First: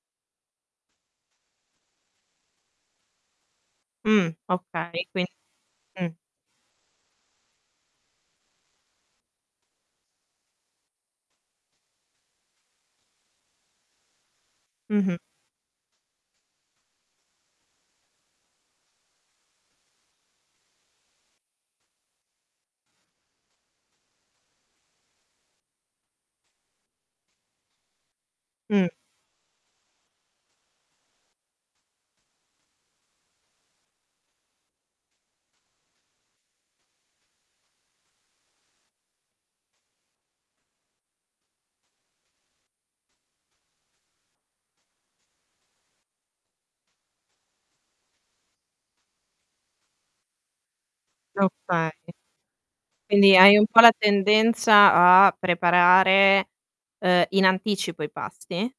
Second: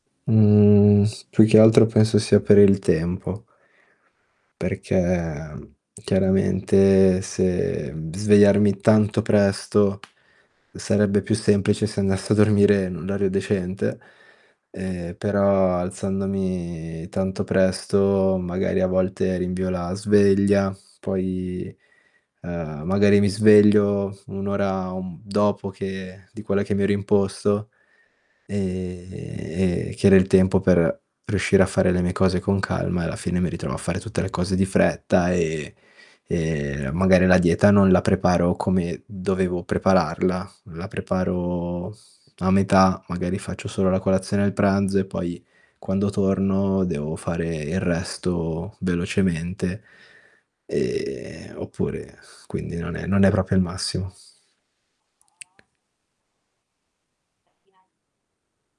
Mhmm s più che altro penso sia per il tempo. Mh, okay, quin Perché, mh chiaramente se svegliarmi tanto presto, sarebbe più semplice se andassi a dormire in un orario decente, ehm, Mh-mh. però alzandomi tanto presto, magari a volte rinvio la sveglia, poi, ehm, magari mi sveglio 1 ora, un dopo che di quella che mi ero imposto, Mh. ehm, che era il tempo per riuscire a fare le mie cose con calma, e alla fine mi ritrovo a fare tutte le cose di fretta e e magari la dieta non la preparo come dovevo prepararla, la preparo a metà, magari faccio solo la colazione e il pranzo, e poi quando torno devo fare il resto velocemente. Ehm Okay. oppure quindi non è non è Quindi proprio hai il un po' la massimo. tendenza a preparare, uhm, in anticipo i pasti?